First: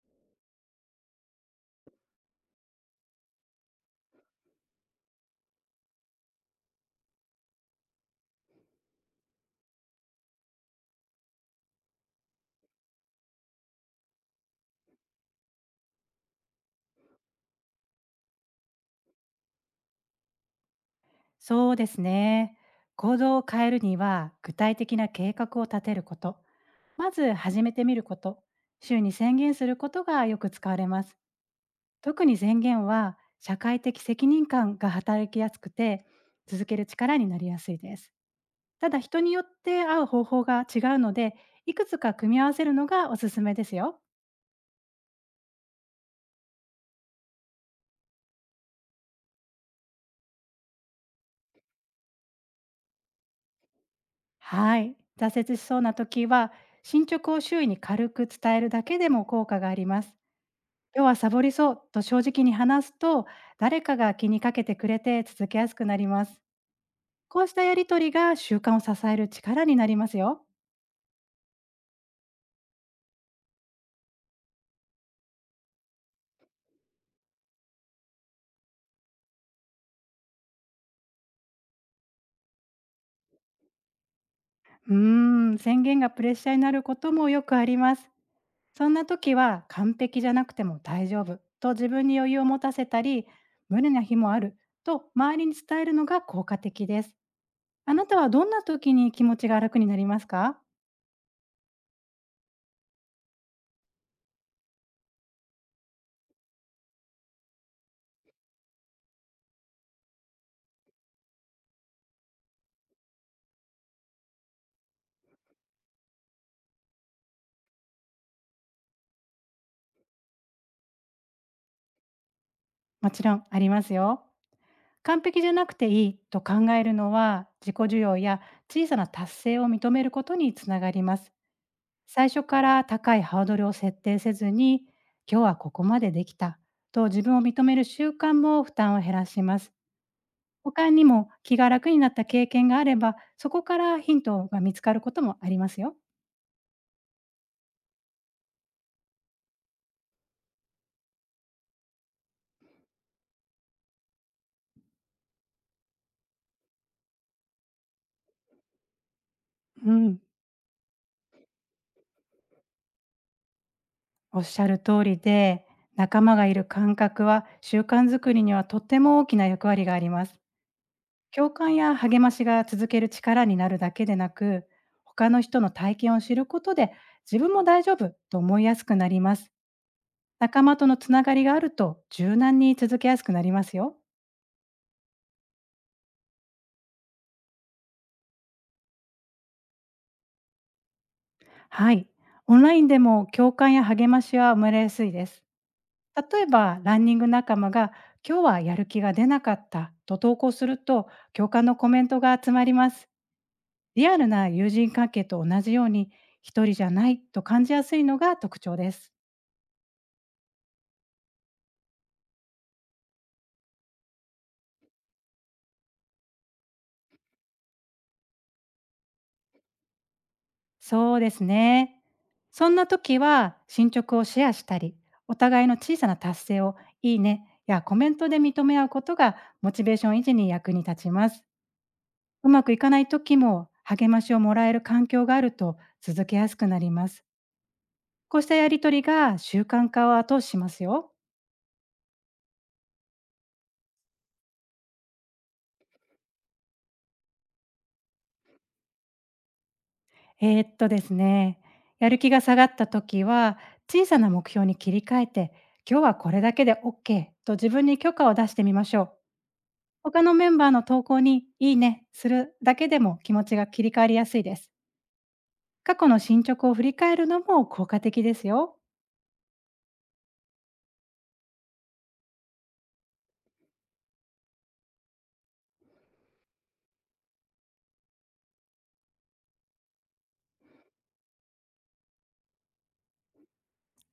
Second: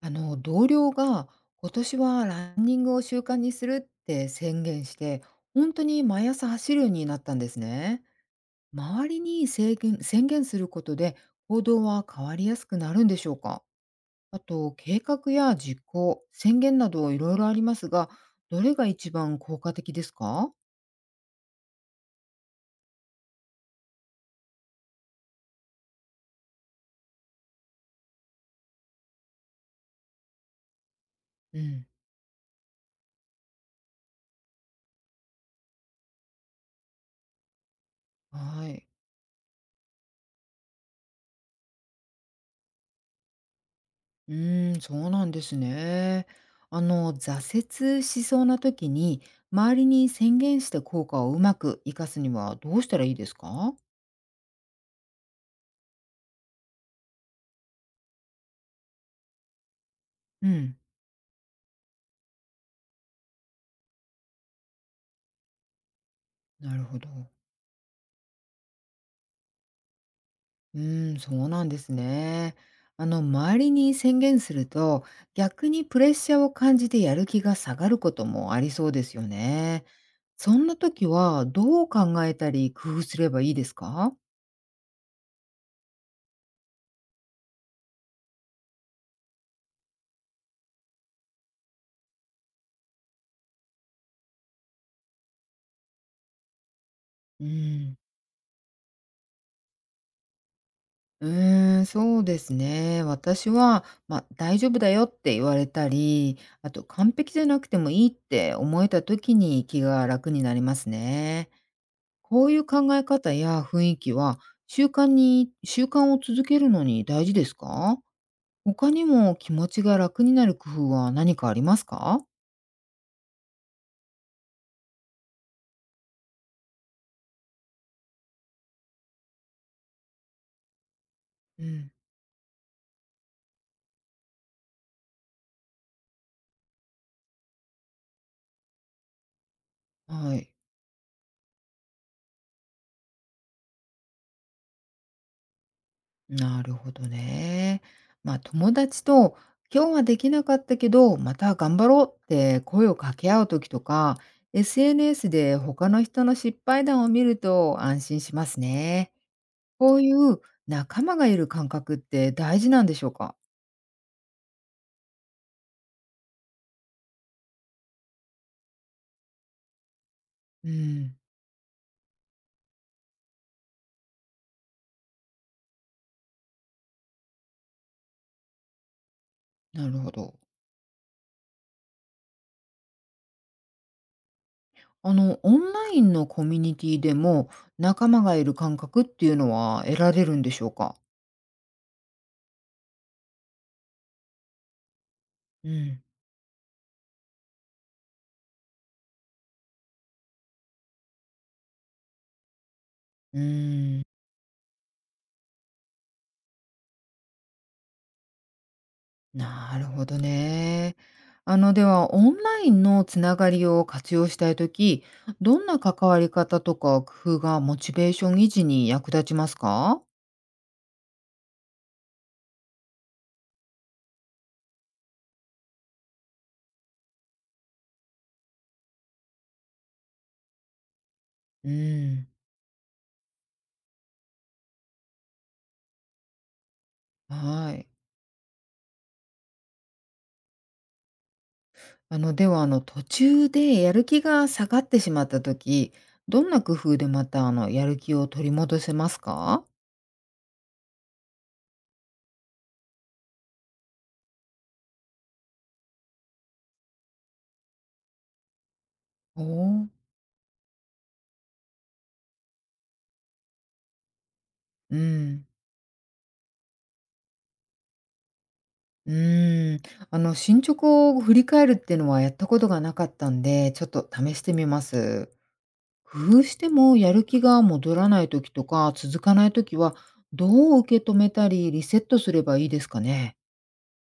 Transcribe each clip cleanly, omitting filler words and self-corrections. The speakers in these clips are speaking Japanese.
同僚が今年はランニングを習慣にするって宣言して、本当に毎朝走るようになったんですね。周りに制限宣言することで行動は変わりやすくなるんでしょうか？あと計画や実行宣言などいろいろありますが、どれが一番効果的ですか？そうですね。行動を変えるには、具体的な計画を立てること、まず始めてみること、週に宣言することがよく使われます。うん。特に宣言は、社会的責任感が働きやすくて、続ける力になりやすいです。はい。ただ、人によって合う方法が違うので、いくつか組み合わせるのがおすすめですよ。うーん、そうなんですね。挫折しそうな時に、周りに宣言して効果をうまく活かすにはどうしたらいいですか？はい。挫折しそうな時は、進捗を周囲に軽く伝えるだけでも効果があります。うん、要はサボりそうと正直に話すと、誰かが気にかけてくれて続けやすくなります。なるほど。こうしたやりとりが習慣を支える力になりますよ。うーん、そうなんですね。周りに宣言すると、逆にプレッシャーを感じてやる気が下がることもありそうですよね。そんな時は、どう考えたり工夫すればいいですか？うーん、宣言がプレッシャーになることもよくあります。そんな時は、完璧じゃなくても大丈夫と自分に余裕を持たせたり、無理な日もあると周りに伝えるのが効果的です。うあん。なたはどんな時に気持ちが楽になりますか？うーん、そうですね。私は、まあ、大丈夫だよって言われたり、あと完璧じゃなくてもいいって思えた時に気が楽になりますね。こういう考え方や雰囲気は、習慣を続けるのに大事ですか？他にも気持ちが楽になる工夫は何かありますか？もちろんありますよ。完璧じゃなくていいと考えるのは、自己需要や小さな達成を認めることにつながります。うん。最初から高いハードルを設定せずに、今日はここまでできたと自分を認める習慣も負担を減らします。はい。他にも気が楽になった経験があれば、そこからヒントが見つかることもありますよ。なるほどね。まあ、友達と今日はできなかったけど、また頑張ろうって声を掛け合う時とか、SNS で他の人の失敗談を見ると安心しますね。うこういん、う仲間がいる感覚って大事なんでしょうか？おっしゃる通りで、仲間がいる感覚は習慣づくりにはとても大きな役割があります。うん、共感や励ましが続ける力になるだけでなく、他の人の体験を知ることで、自分も大丈夫と思いやすくなります。なるほど。仲間とのつながりがあると、柔軟に続けやすくなりますよ。オンラインのコミュニティでも仲間がいる感覚っていうのは得られるんでしょうか？はい。オンラインでも共感や励ましは生まれやすいです。うん。例えば、ランニング仲間が、今日はやる気が出なかったと投稿すると、共感のコメントが集まります。うーん、リアルな友人関係と同じように、一人じゃないと感じやすいのが特徴です。なるほどね。あの、では、オンラインのつながりを活用したいとき、どんな関わり方とか工夫がモチベーション維持に役立ちますか？そうですね。そんな時は、進捗をシェアしたり、お互いの小さな達成をいいねやコメントで認め合うことが、モチベーション維持に役に立ちます。うん。うまくいかない時も励ましをもらえる環境があると続けやすくなります。はい。こうしたやりとりが習慣化を後押ししますよ。あの、では、途中でやる気が下がってしまったとき、どんな工夫でまた、やる気を取り戻せますか？ですね、やる気が下がった時は、小さな目標に切り替えて、今日はこれだけで OK と自分に許可を出してみましょう。おおー。他のメンバーの投稿にいいねするだけでも気持ちが切り替わりやすいです。うん。過去の進捗を振り返るのも効果的ですよ。うーん。進捗を振り返るっていうのはやったことがなかったんで、ちょっと試してみます。工夫してもやる気が戻らない時とか続かない時は、どう受け止めたりリセットすればいいですかね？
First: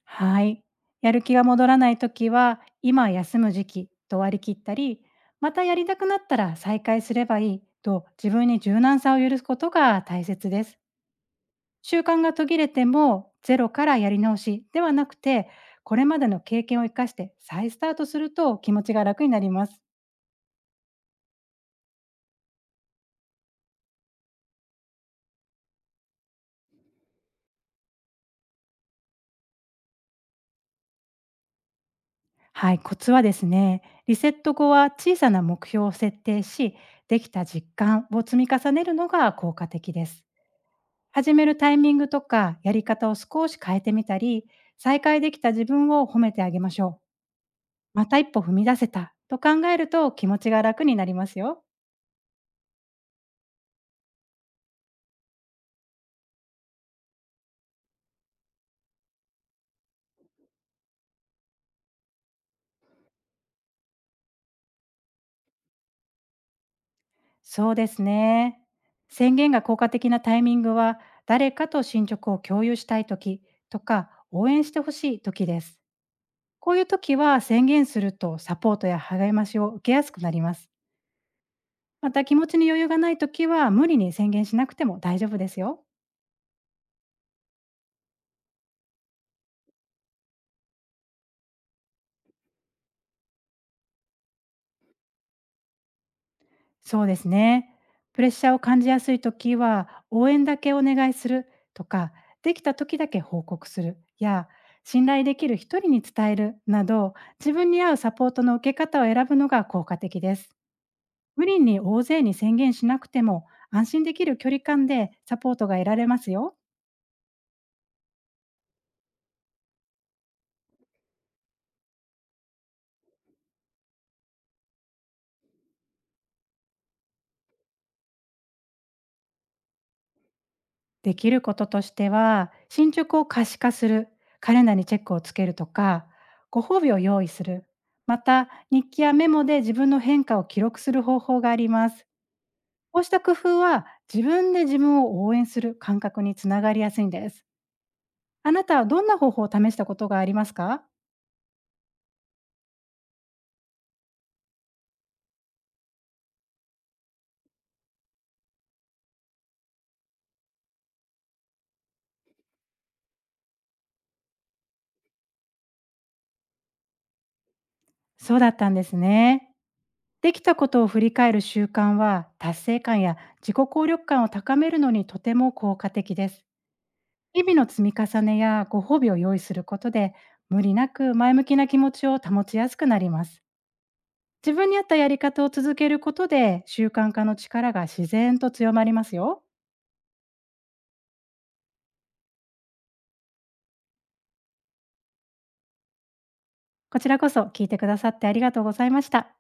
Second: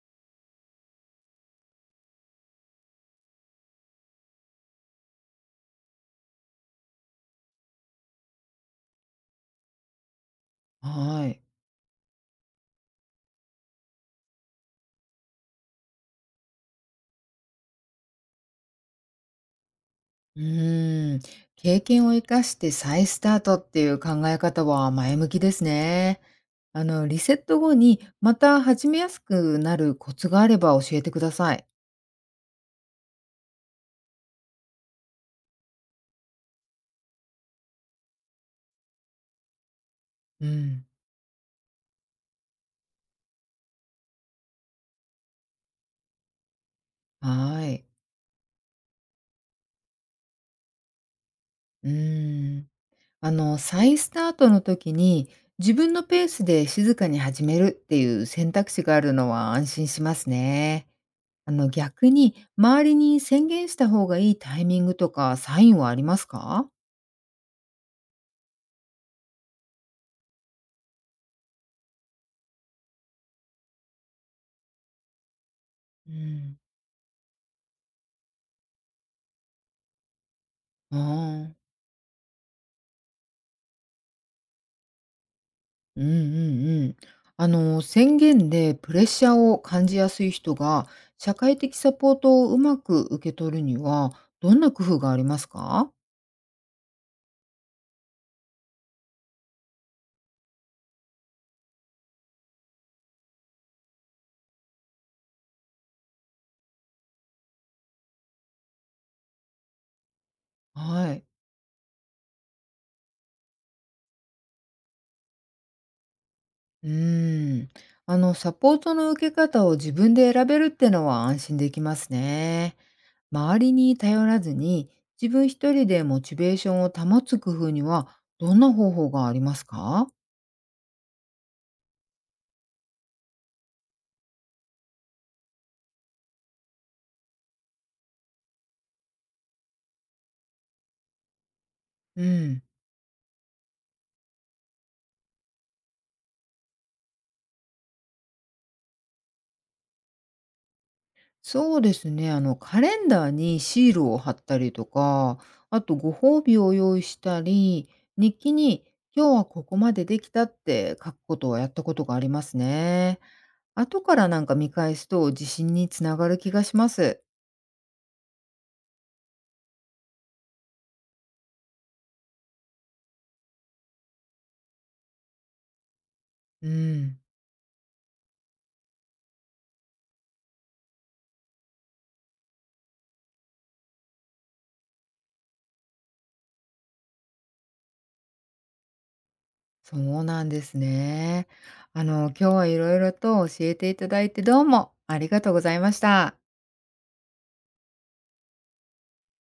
はい。やる気が戻らないときは、今休む時期と割り切ったり、またやりたくなったら再開すればいいと自分に柔軟さを許すことが大切です。はい。習慣が途切れてもゼロからやり直しではなくて、これまでの経験を生かして再スタートすると気持ちが楽になります。うーん、経験を生かして再スタートっていう考え方は前向きですね。リセット後にまた始めやすくなるコツがあれば教えてください。はい、コツはですね、リセット後は小さな目標を設定し、できた実感を積み重ねるのが効果的です。うん。始めるタイミングとかやり方を少し変えてみたり、再開できた自分を褒めてあげましょう。はい。また一歩踏み出せたと考えると気持ちが楽になりますよ。うーん。再スタートの時に、自分のペースで静かに始めるっていう選択肢があるのは安心しますね。あの、逆に、周りに宣言した方がいいタイミングとかサインはありますか？そうですね。宣言が効果的なタイミングは、誰かと進捗を共有したいときとか、応援してほしいときです。うん、こういう時は宣言するとサポートや励ましを受けやすくなります。ああ、また気持ちに余裕がない時は無理に宣言しなくても大丈夫ですよ。うんうんうん。宣言でプレッシャーを感じやすい人が、社会的サポートをうまく受け取るには、どんな工夫がありますか？そうですね。プレッシャーを感じやすい時は、応援だけお願いするとか、できた時だけ報告するや、信頼できる一人に伝えるなど、自分に合うサポートの受け方を選ぶのが効果的です。はい。無理に大勢に宣言しなくても、安心できる距離感でサポートが得られますよ。うーん。サポートの受け方を自分で選べるってのは安心できますね。周りに頼らずに、自分一人でモチベーションを保つ工夫には、どんな方法がありますか？できることとしては、進捗を可視化する、カレンダーにチェックをつけるとか、ご褒美を用意する、また日記やメモで自分の変化を記録する方法があります。うん。こうした工夫は、自分で自分を応援する感覚につながりやすいんです。あなたはどんな方法を試したことがありますか？そうですね。あの、カレンダーにシールを貼ったりとか、あとご褒美を用意したり、日記に今日はここまでできたって書くことをやったことがありますね。後からなんか見返すと自信につながる気がします。そうだったんですね。できたことを振り返る習慣は、達成感や自己効力感を高めるのにとても効果的です。うん、日々の積み重ねやご褒美を用意することで、無理なく前向きな気持ちを保ちやすくなります。自分に合ったやり方を続けることで、習慣化の力が自然と強まりますよ。そうなんですね。今日は色々と教えていただいて、どうもありがとうございました。こちらこそ聞いてくださってありがとうございました。